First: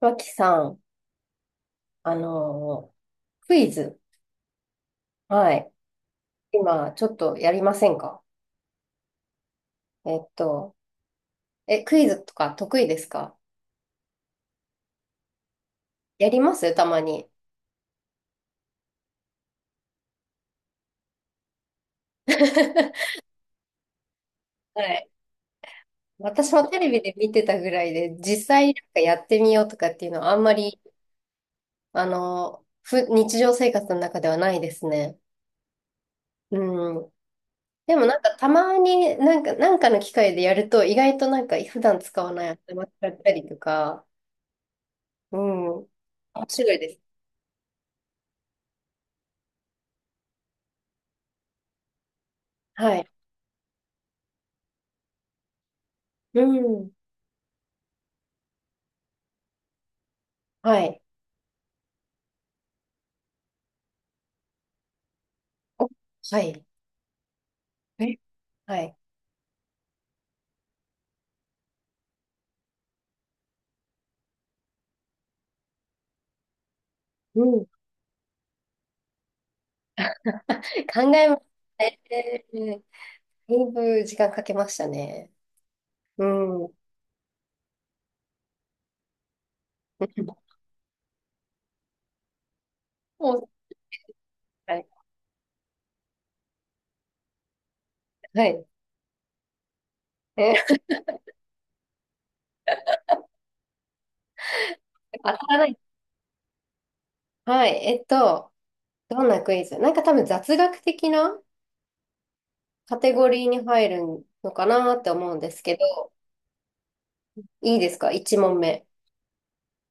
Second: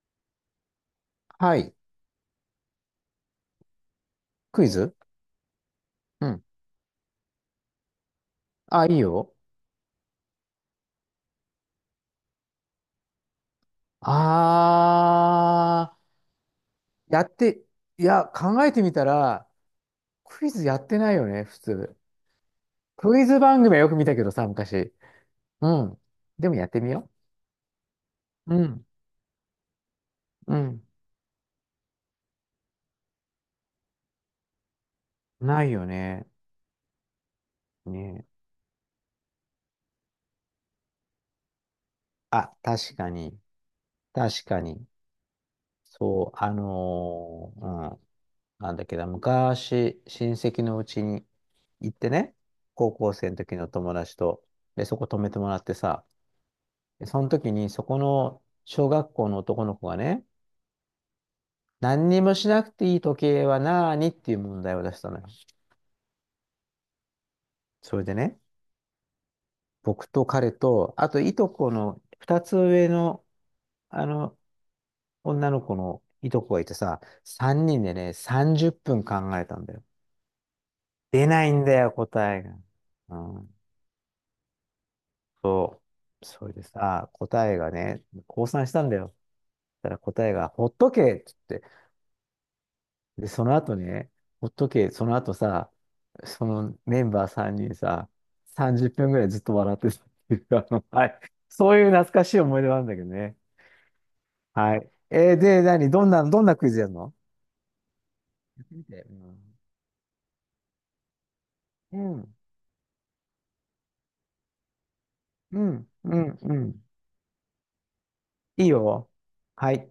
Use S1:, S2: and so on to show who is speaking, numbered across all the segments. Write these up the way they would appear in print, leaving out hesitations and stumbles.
S1: 脇さん、
S2: はい。
S1: あのークイズ。
S2: クイズ。
S1: はい。
S2: うん。
S1: 今、ちょっとやりませんか？
S2: あ、いいよ。
S1: えっと、クイズとか得意ですか？
S2: あ
S1: やりますたま
S2: ー、や
S1: に。
S2: って、いや、考えてみたら、クイズやってないよね、普通。
S1: は
S2: クイズ番組はよく見たけどさ、昔。
S1: い。
S2: うん。で
S1: 私
S2: も
S1: も
S2: やっ
S1: テ
S2: て
S1: レ
S2: み
S1: ビ
S2: よ
S1: で見てたぐらいで、実
S2: う。う
S1: 際なん
S2: ん。
S1: かやってみようとかっていうのはあんま
S2: う
S1: り、
S2: ん。
S1: あのーふ、日常生活の中ではないですね。
S2: ないよね。
S1: うん。でもなん
S2: ね。
S1: かたまになんか、なんかの機会でやると、意外となんか普段使わない
S2: あ、
S1: 頭
S2: 確
S1: 使
S2: か
S1: った
S2: に。
S1: りとか、
S2: 確かに。
S1: うん。
S2: そう、
S1: 面白いです。
S2: うん。なんだっけど、昔、親戚のうちに行ってね、高
S1: はい。
S2: 校生の時の友達と、で、そこ泊めてもらってさ、
S1: うん。
S2: でその時に、そこの小学校の男の子がね、
S1: はい。
S2: 何にもしなくていい時計は何っていう問題を出したのよ。
S1: お、はい。
S2: それで
S1: え、
S2: ね、
S1: はい。
S2: 僕と彼と、あといとこの2つ上の、あの、女の子のいとこがいてさ、
S1: うん。
S2: 3人でね、30分考えたんだよ。
S1: 考
S2: 出
S1: えまし
S2: ないんだ
S1: た
S2: よ、答えが。
S1: ね。
S2: うん、
S1: だいぶ時間かけましたね。
S2: そ
S1: う
S2: う。
S1: ん。
S2: それで
S1: も
S2: さ、答えがね、降参したんだよ。そしたら答えが、ほっとけってで、その
S1: う、
S2: 後ね、ほっと
S1: はい。
S2: け、その後さ、そのメンバー3人さ、
S1: はい。
S2: 30分ぐらいずっと笑ってたっていう、
S1: え、
S2: はい。そういう懐かしい思い出なんだけどね。はい。
S1: 当
S2: えー
S1: たら
S2: で、
S1: ない。
S2: 何どんな、どんなクイズやるの？
S1: はい。
S2: やってみて。う
S1: どん
S2: ん、
S1: なクイズなんか多分雑学的な
S2: うん、
S1: カテゴリーに入るのかなって思うんで
S2: う
S1: すけど、
S2: ん、うん。
S1: いいですか ?1 問
S2: いい
S1: 目。
S2: よ。はい。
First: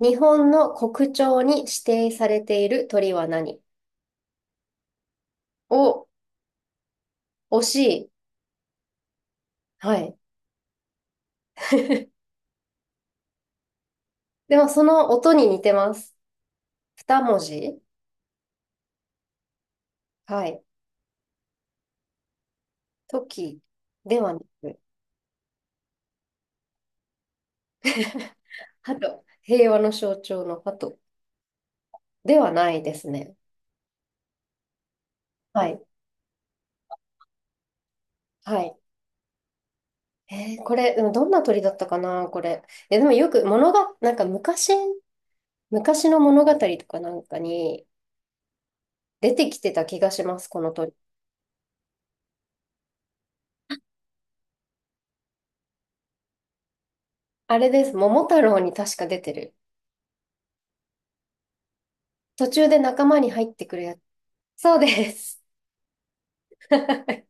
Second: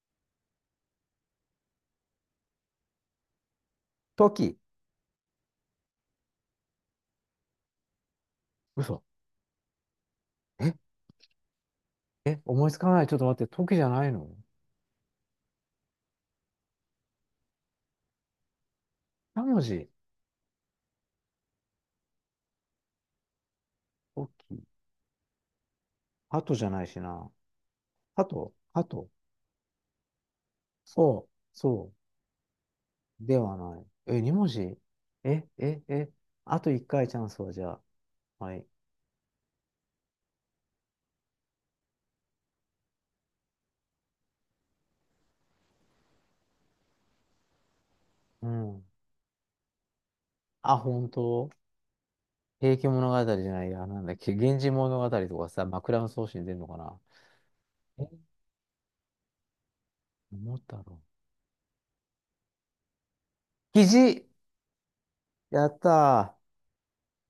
S1: 日本の国鳥に指定されている鳥は何？
S2: 時。
S1: お、惜しい。
S2: 嘘。
S1: はい。
S2: え、え、思いつかない。ちょっと待って。時じゃないの？
S1: でもその音に似てます。2文字。
S2: 三文字。
S1: はい。時で
S2: ト
S1: はな
S2: キ。
S1: く、
S2: ハトじゃないしな。ハ トハト。
S1: 鳩、平和の象徴の鳩
S2: そう、そう。
S1: ではないですね。
S2: ではない。え、二文字？え、
S1: は
S2: え、
S1: い。
S2: え、あと一回チャンスは？じゃあ、は
S1: は
S2: い。
S1: い。これ、でもどんな鳥だったかな、これ。え、でもよく物が、なんか昔、昔の物語とかなんかに
S2: うん。
S1: 出てきてた気がします、この
S2: あ、
S1: 鳥。
S2: 本当？平家物語じゃないや。なんだっけ、源氏物語とかさ、枕草子に出るのかな。
S1: あれです、桃
S2: え、
S1: 太郎に確か出てる。
S2: 桃太郎。
S1: 途中で仲間に入ってくる
S2: キ
S1: やつ。
S2: ジ。
S1: そうです。
S2: やった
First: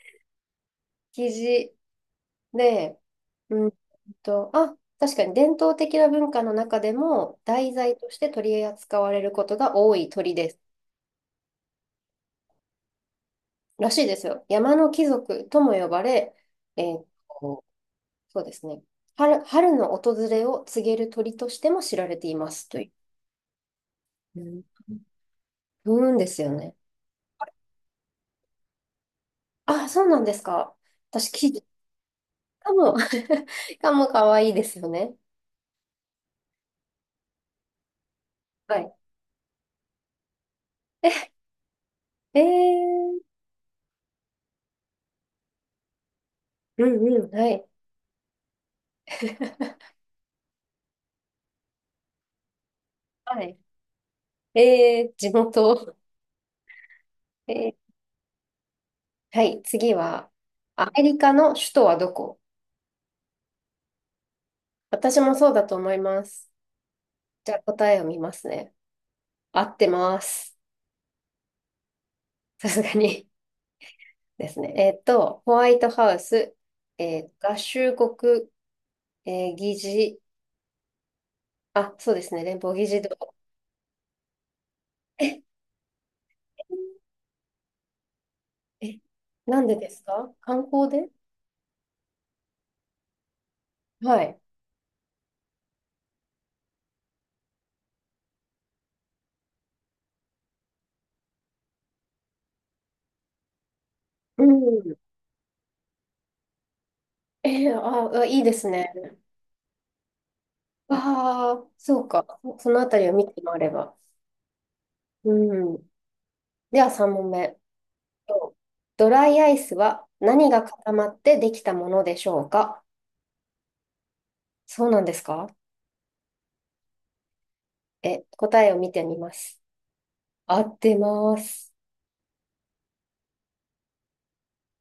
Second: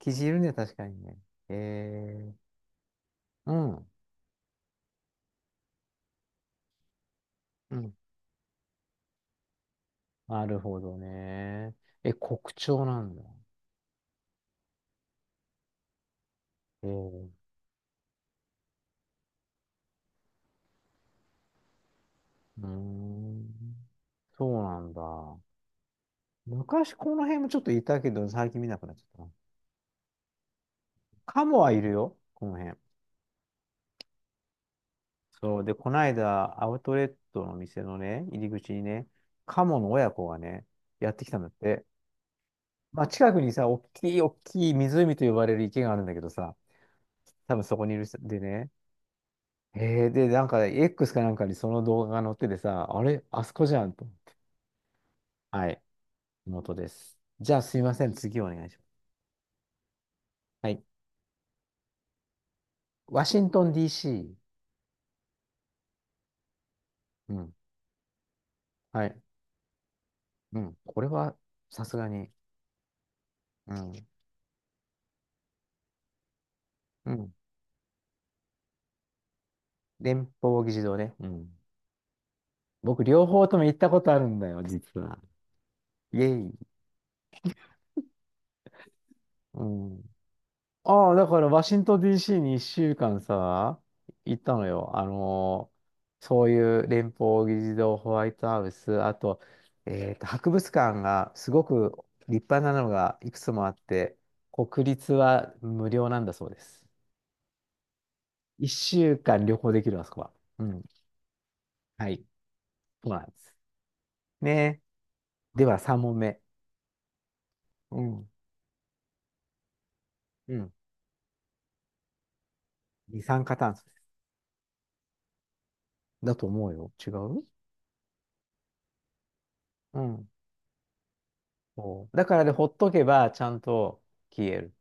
S2: ー。キジいるね、確かにね。
S1: キジ。
S2: え
S1: で、
S2: う
S1: うん
S2: ん。
S1: あ、確かに伝統的な文化の中でも題
S2: うん。
S1: 材として取り扱われることが多い鳥
S2: な
S1: で
S2: る
S1: す。
S2: ほどね。え、国鳥なんだ。
S1: らしいですよ。山の貴族とも呼ばれ、え
S2: え
S1: ー
S2: ー、
S1: と、そうですね。春の訪れを告げる鳥としても知られていま
S2: うー
S1: すという。
S2: ん。
S1: う
S2: そ
S1: ん
S2: うなんだ。
S1: ですよね。
S2: 昔この辺もちょっといたけど、最近見なくなっちゃったな。
S1: あ、そうなんですか。私、
S2: カモはいるよ、この
S1: か
S2: 辺。
S1: も、カモかも可愛いですよね。
S2: そう。で、こないだ、アウトレットの店のね、入り口
S1: は
S2: に
S1: い。
S2: ね、カモの親子がね、やってきたんだって。
S1: え
S2: まあ、
S1: ー、
S2: 近くにさ、おっきいおっきい湖と呼ばれる池があるんだけどさ、
S1: うんうん、は
S2: 多分
S1: い。
S2: そこにいる人でね。へえ、で、なんか、X かなんかにその動画が載っててさ、あれ、
S1: は
S2: あそ
S1: い。
S2: こじゃんと思って。
S1: 地
S2: はい、
S1: 元。
S2: 元です。じゃあ、すい
S1: え
S2: ません、次お願いします。
S1: はい、次は、
S2: はい。
S1: アメリカの首都はどこ？
S2: ワシントン DC。
S1: 私もそうだと思います。
S2: う
S1: じ
S2: ん。
S1: ゃあ答えを見ますね。
S2: はい。
S1: 合ってます。
S2: うん。これは、さすがに。
S1: さすがに
S2: うん。
S1: ですね。ホワイトハウス、
S2: うん。
S1: 合衆国、議事、
S2: 連邦議事堂ね。うん。
S1: あ、そうですね、連邦議事
S2: 僕、両
S1: 堂。
S2: 方とも行ったことあるんだよ、実は。
S1: え、
S2: イェイ。
S1: え、な
S2: う
S1: んでです
S2: ん。
S1: か？観光で？
S2: ああ、だから、ワシントン DC に1週間さ、
S1: はい。
S2: 行ったのよ。そういう連邦議事堂、ホワイトハウス、あと、博物館がすごく立派なのがいくつもあって、
S1: う
S2: 国
S1: ん。
S2: 立は無料なんだそうです。
S1: あ、いいですね。
S2: 1週間旅行できる、あそこは。うん。
S1: ああ、そう
S2: はい。
S1: か。そのあたり
S2: そ
S1: を
S2: うな
S1: 見
S2: んで
S1: て
S2: す。
S1: 回れば。
S2: ね。
S1: う
S2: では、
S1: ん。
S2: 3問目。
S1: では3
S2: うん。
S1: 問目。とドライアイスは何
S2: う
S1: が
S2: ん。
S1: 固まってできたものでしょうか？
S2: 二酸化炭素
S1: そうなんですか？
S2: だと思うよ。違う？
S1: え、答えを見てみます。
S2: うん。
S1: 合ってます。
S2: そうだから、で、ほっとけばちゃんと消える。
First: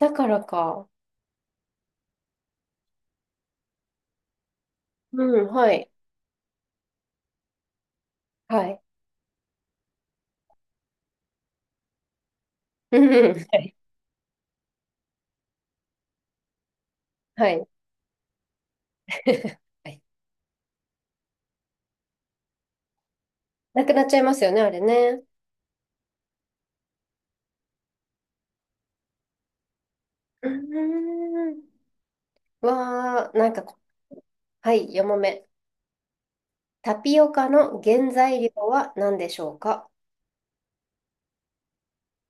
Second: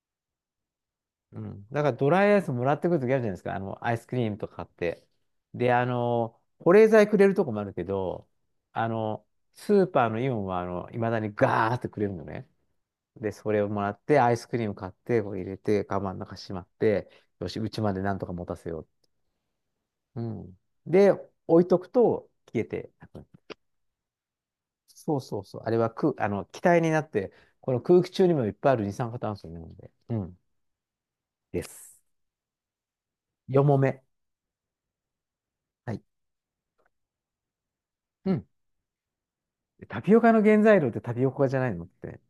S1: だからか。
S2: うん。だからドライアイスもらってくるときあるじゃないですか。アイスクリームとか買って。
S1: うん、は
S2: で、
S1: い。
S2: 保冷剤くれるとこもあるけど、
S1: はい。
S2: あの、スーパーのイオンは、いまだにガーってくれるのね。
S1: う
S2: で、
S1: ん、
S2: そ
S1: は
S2: れを
S1: い。
S2: もらって、アイスクリーム買って、こう入れて、カバンの中しまって、よ
S1: は
S2: し、
S1: い。
S2: うちまでなんとか持たせよ
S1: はい。
S2: う。うん。で、置いとくと消えてなくなる。
S1: なくなっちゃいますよね、あれ
S2: そう
S1: ね。
S2: そうそう。あれは空、あの、気体になって、この空気中にもいっぱいある二酸化炭素なので。うん。
S1: うーん。
S2: です。
S1: わー、なんか
S2: よ
S1: こ、
S2: もめ。
S1: はい、4問目。
S2: はい。
S1: タピオカの原
S2: う
S1: 材
S2: ん。
S1: 料は何でしょうか？
S2: タピオカの原材料ってタピオカじゃないのって。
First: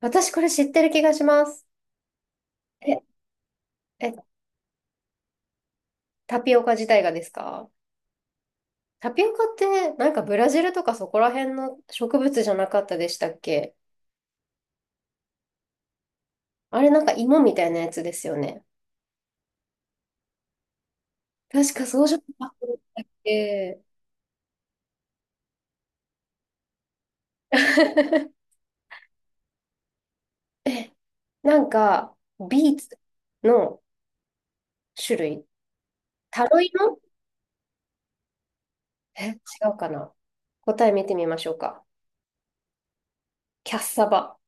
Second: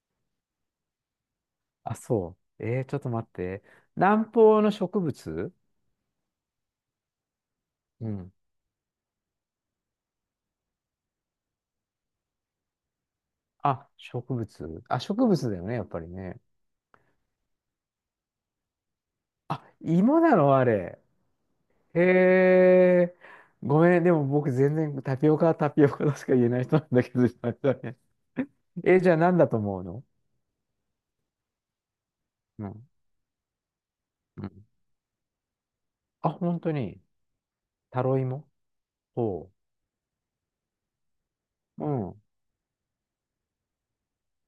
S1: 私これ知ってる気がします。
S2: あ、そう。ちょっ
S1: え、
S2: と待って。
S1: え、
S2: 南方の植物。
S1: タピオカ自体がですか？
S2: うん。
S1: タピオカってなんかブラジルとかそこら辺の植物じゃなかったでしたっけ？
S2: あ、植物。あ、植物だよね、やっぱりね。
S1: あれなんか芋みたいなやつですよね。
S2: あ、芋なのあれ？
S1: 確か
S2: へ
S1: そうじゃなかったっ
S2: え。ご
S1: け？
S2: めんね、でも僕全然タピオカはタピオカとしか言えない人なんだけど、じゃあ何だと思うの？
S1: え、なんか
S2: う
S1: ビー
S2: ん。
S1: ツの
S2: うん。
S1: 種類。
S2: あ、
S1: タ
S2: 本
S1: ロイ
S2: 当
S1: モ？
S2: に？タロイモ？
S1: え、違
S2: おう。
S1: うかな？答え見てみましょうか。
S2: うん。
S1: キャッサバ。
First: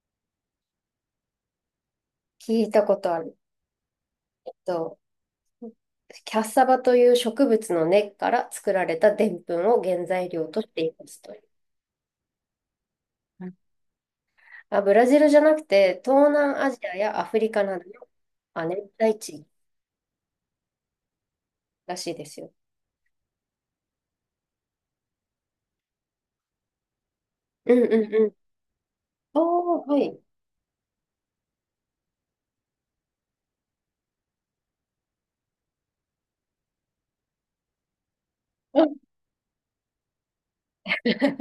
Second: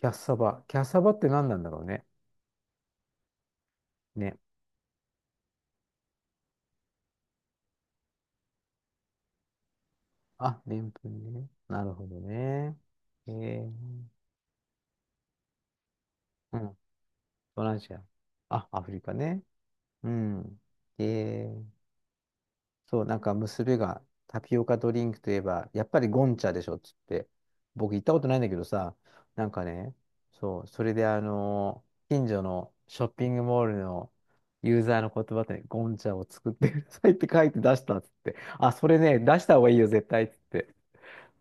S2: キャッサバ。キャッサバって何なんだろうね。
S1: 聞いたことある。
S2: ね。
S1: えっと、キャッサバという植物の根っから作られた澱粉を原材料と
S2: あ、
S1: し
S2: で
S1: て
S2: ん
S1: いま
S2: ぷ
S1: す
S2: ん
S1: と。
S2: ね。なるほどね。うん。
S1: あ、ブラジルじゃなくて、東南ア
S2: 東
S1: ジアやアフリカ
S2: 南
S1: な
S2: ア
S1: ど
S2: ジア。
S1: の亜
S2: あ、アフ
S1: 熱
S2: リカ
S1: 帯地
S2: ね。
S1: 域
S2: うん。えー
S1: らしいですよ。
S2: そう、なんか娘がタピオカドリンクといえば、やっぱりゴンチャでしょっつって、
S1: うん
S2: 僕行っ
S1: う
S2: た
S1: ん
S2: こ
S1: う
S2: と
S1: ん。
S2: ないんだけどさ、なんか
S1: おー、
S2: ね、
S1: はい。
S2: そう、それで近所のショッピングモールのユーザーの言葉で、ね、ゴンチャを作ってくださいって書いて出したっつって、あ、
S1: う
S2: そ
S1: ん
S2: れね、出した方がいいよ、絶対っつって、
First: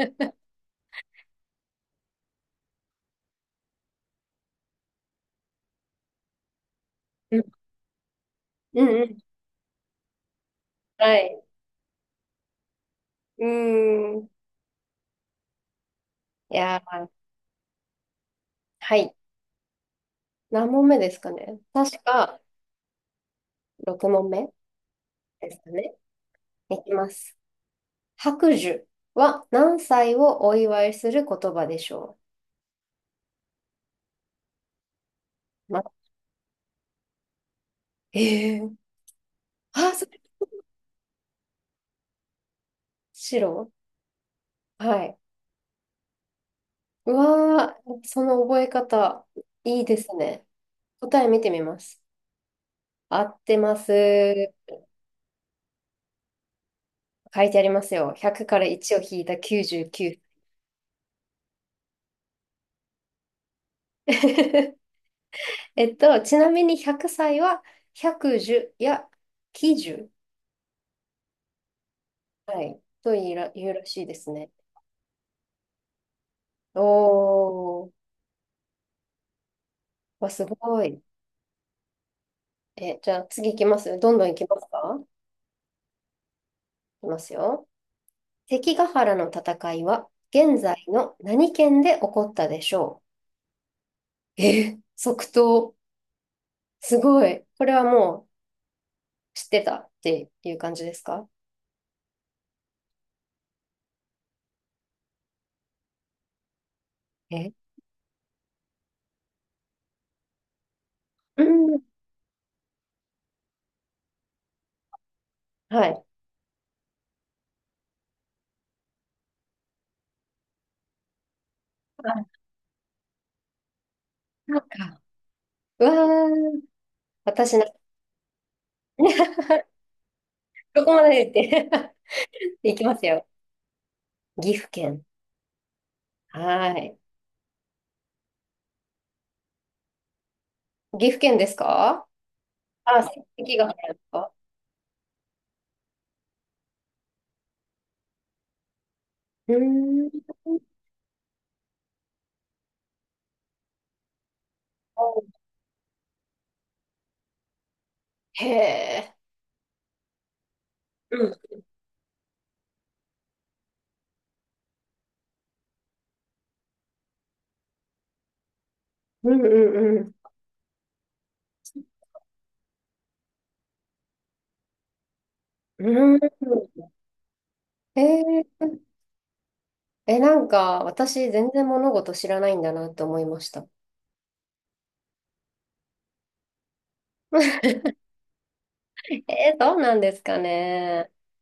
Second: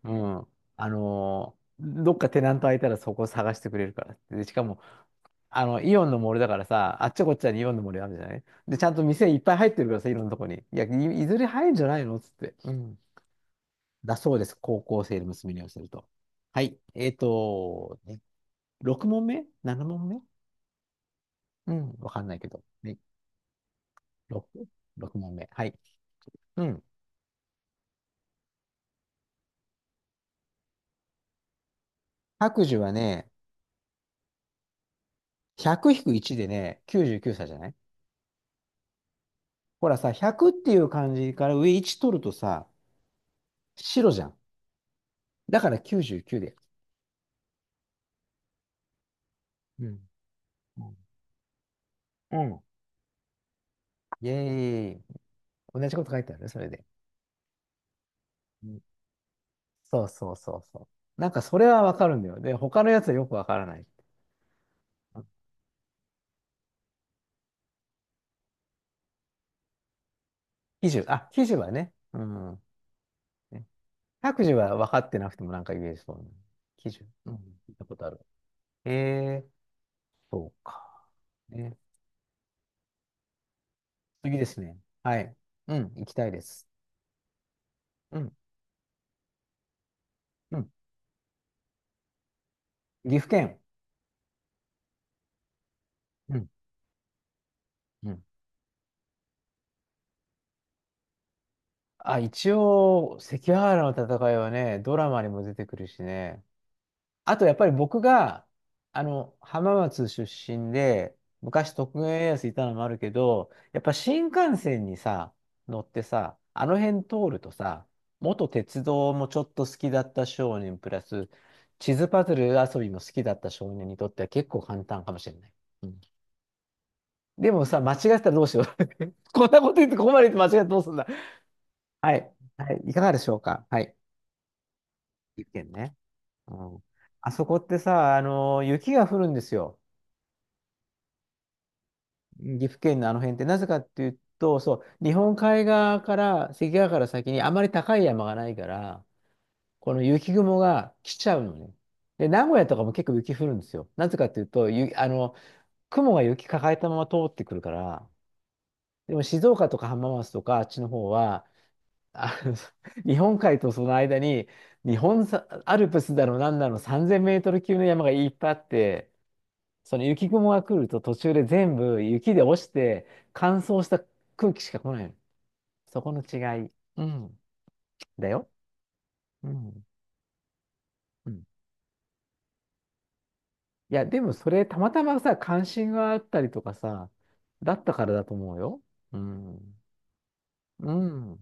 S2: うん、どっかテナント空いたらそこ探してくれるからって。で、しかも、イオンの森だからさ、あっちゃこっ
S1: うん
S2: ちゃにイオンの森あるじゃないで、
S1: う
S2: ち
S1: ん
S2: ゃんと
S1: うん。
S2: 店いっぱい入ってるからさ、いろんなとこに。いや、
S1: は
S2: いず
S1: い。
S2: れ入るんじゃないのつって。うん。
S1: う
S2: だ
S1: ーん。
S2: そうです。高校生の娘に寄せると。
S1: い
S2: はい。
S1: やー、
S2: ね、
S1: は
S2: 6
S1: い。
S2: 問目？ 7 問目？
S1: 何問目ですかね。
S2: うん。
S1: 確
S2: わかんな
S1: か
S2: いけど。ね、
S1: 6問
S2: 6、6問目。
S1: 目です
S2: は
S1: か
S2: い。
S1: ね。
S2: うん。
S1: いきます。白寿は何歳をお祝いする言葉でしょ
S2: 白寿はね、
S1: う？ま、
S2: 100-1でね、99歳。じゅうきゅうさいじゃない？
S1: えー、
S2: ほ
S1: あ、
S2: ら
S1: そ
S2: さ、
S1: れ、
S2: 100っていう漢字から上1取るとさ、
S1: 白。
S2: 白じゃん。
S1: はい。
S2: だから99で。
S1: うわー、その覚え方、い
S2: う
S1: い
S2: ん。
S1: ですね。
S2: うん。
S1: 答え見てみます。
S2: うん。
S1: 合ってます。
S2: イェーイ。同じこと書いてあるね、それで。
S1: 書いてありますよ。100から
S2: うん。
S1: 1を引いた
S2: そう
S1: 99。
S2: そうそうそう。なんかそれはわかるんだよ。で、他のやつはよくわからない。
S1: ちなみに100歳は百1や90、
S2: 記事、あ、記事はね。う
S1: は
S2: ん。
S1: い、というら、
S2: ね、
S1: 言うらしいです
S2: 白
S1: ね。
S2: 事は分かってなくてもなんか言えそうな。
S1: お
S2: 記事。うん。聞いた
S1: ー、
S2: ことある。ええ、
S1: わ、す
S2: そう
S1: ごい。
S2: か。ね。
S1: え、じゃあ次行きます。どんどん行
S2: 次
S1: き
S2: で
S1: ま
S2: す
S1: す
S2: ね。
S1: か？行
S2: はい。うん、行きたいです。
S1: きますよ。
S2: うん、
S1: 関ヶ原の戦いは
S2: う
S1: 現
S2: ん。
S1: 在の何県で起こったでしょ
S2: 岐阜県。
S1: う？え、即答。
S2: うん、
S1: すごい。これは
S2: うん。
S1: もう知ってたっていう感じですか？
S2: あ、一応、関ヶ原の戦いはね、ドラマにも出てくるしね。あとや
S1: え
S2: っぱり僕が、浜松出身で、
S1: う
S2: 昔
S1: ん
S2: 徳川家康いたのもあるけど、やっぱ新幹線にさ、乗
S1: は
S2: って
S1: い。
S2: さ、あの辺通るとさ、元鉄道もちょっと好きだった少年、プラス地図パズル遊びも好きだった少年にとっては結
S1: な
S2: 構
S1: ん
S2: 簡
S1: か、
S2: 単かもしれない。
S1: う
S2: う
S1: わ
S2: ん。
S1: ー、
S2: で
S1: 私な、
S2: もさ、間違ってたらどうしよう。こん なこと言ってここまで言って間違ってど
S1: ど
S2: うす
S1: こ
S2: ん
S1: ま
S2: だ。
S1: で言って
S2: はい。は
S1: 行
S2: い。
S1: き
S2: い
S1: ま
S2: か
S1: す
S2: がで
S1: よ。
S2: しょうか。はい。
S1: 岐阜県。
S2: 一見ね。う
S1: は
S2: ん。
S1: い。
S2: あそこってさ、雪が降るんですよ。
S1: 岐阜県ですか？
S2: 岐阜県
S1: あ、
S2: のあの辺って
S1: 関
S2: な
S1: が
S2: ぜ
S1: 入
S2: かっ
S1: るんで
S2: てい
S1: す
S2: う
S1: か？
S2: と、そう、日本海側から、関ヶ原から先にあまり高い山がないから、
S1: うー
S2: この
S1: ん。
S2: 雪雲が来ちゃうのね。で、名古屋とかも結構雪降るんですよ。なぜかっていうと、ゆ、あの、雲が雪抱えたまま通ってくるから、
S1: へえ。
S2: でも静岡とか浜松とかあっちの方
S1: う
S2: は、
S1: ん。
S2: あの 日本海とその間に、日本さアルプスだの何だの3000メートル級の山がいっぱいあって、
S1: うん
S2: そ
S1: う
S2: の
S1: ん
S2: 雪雲が来ると途中で全部雪で落ちて乾燥した空気しか来ないの。
S1: う
S2: そこ
S1: ん。うん。
S2: の違い。うん。
S1: へ
S2: だ
S1: え
S2: よ。
S1: ー、
S2: うん。
S1: え、なんか、
S2: う
S1: 私、
S2: ん。
S1: 全然物事知らないんだなって思いました。
S2: いや、でもそれたまたまさ、関心があったりとかさ、だったか らだと思うよ。う
S1: そ
S2: ん。
S1: うなんですか
S2: う
S1: ね。
S2: ん。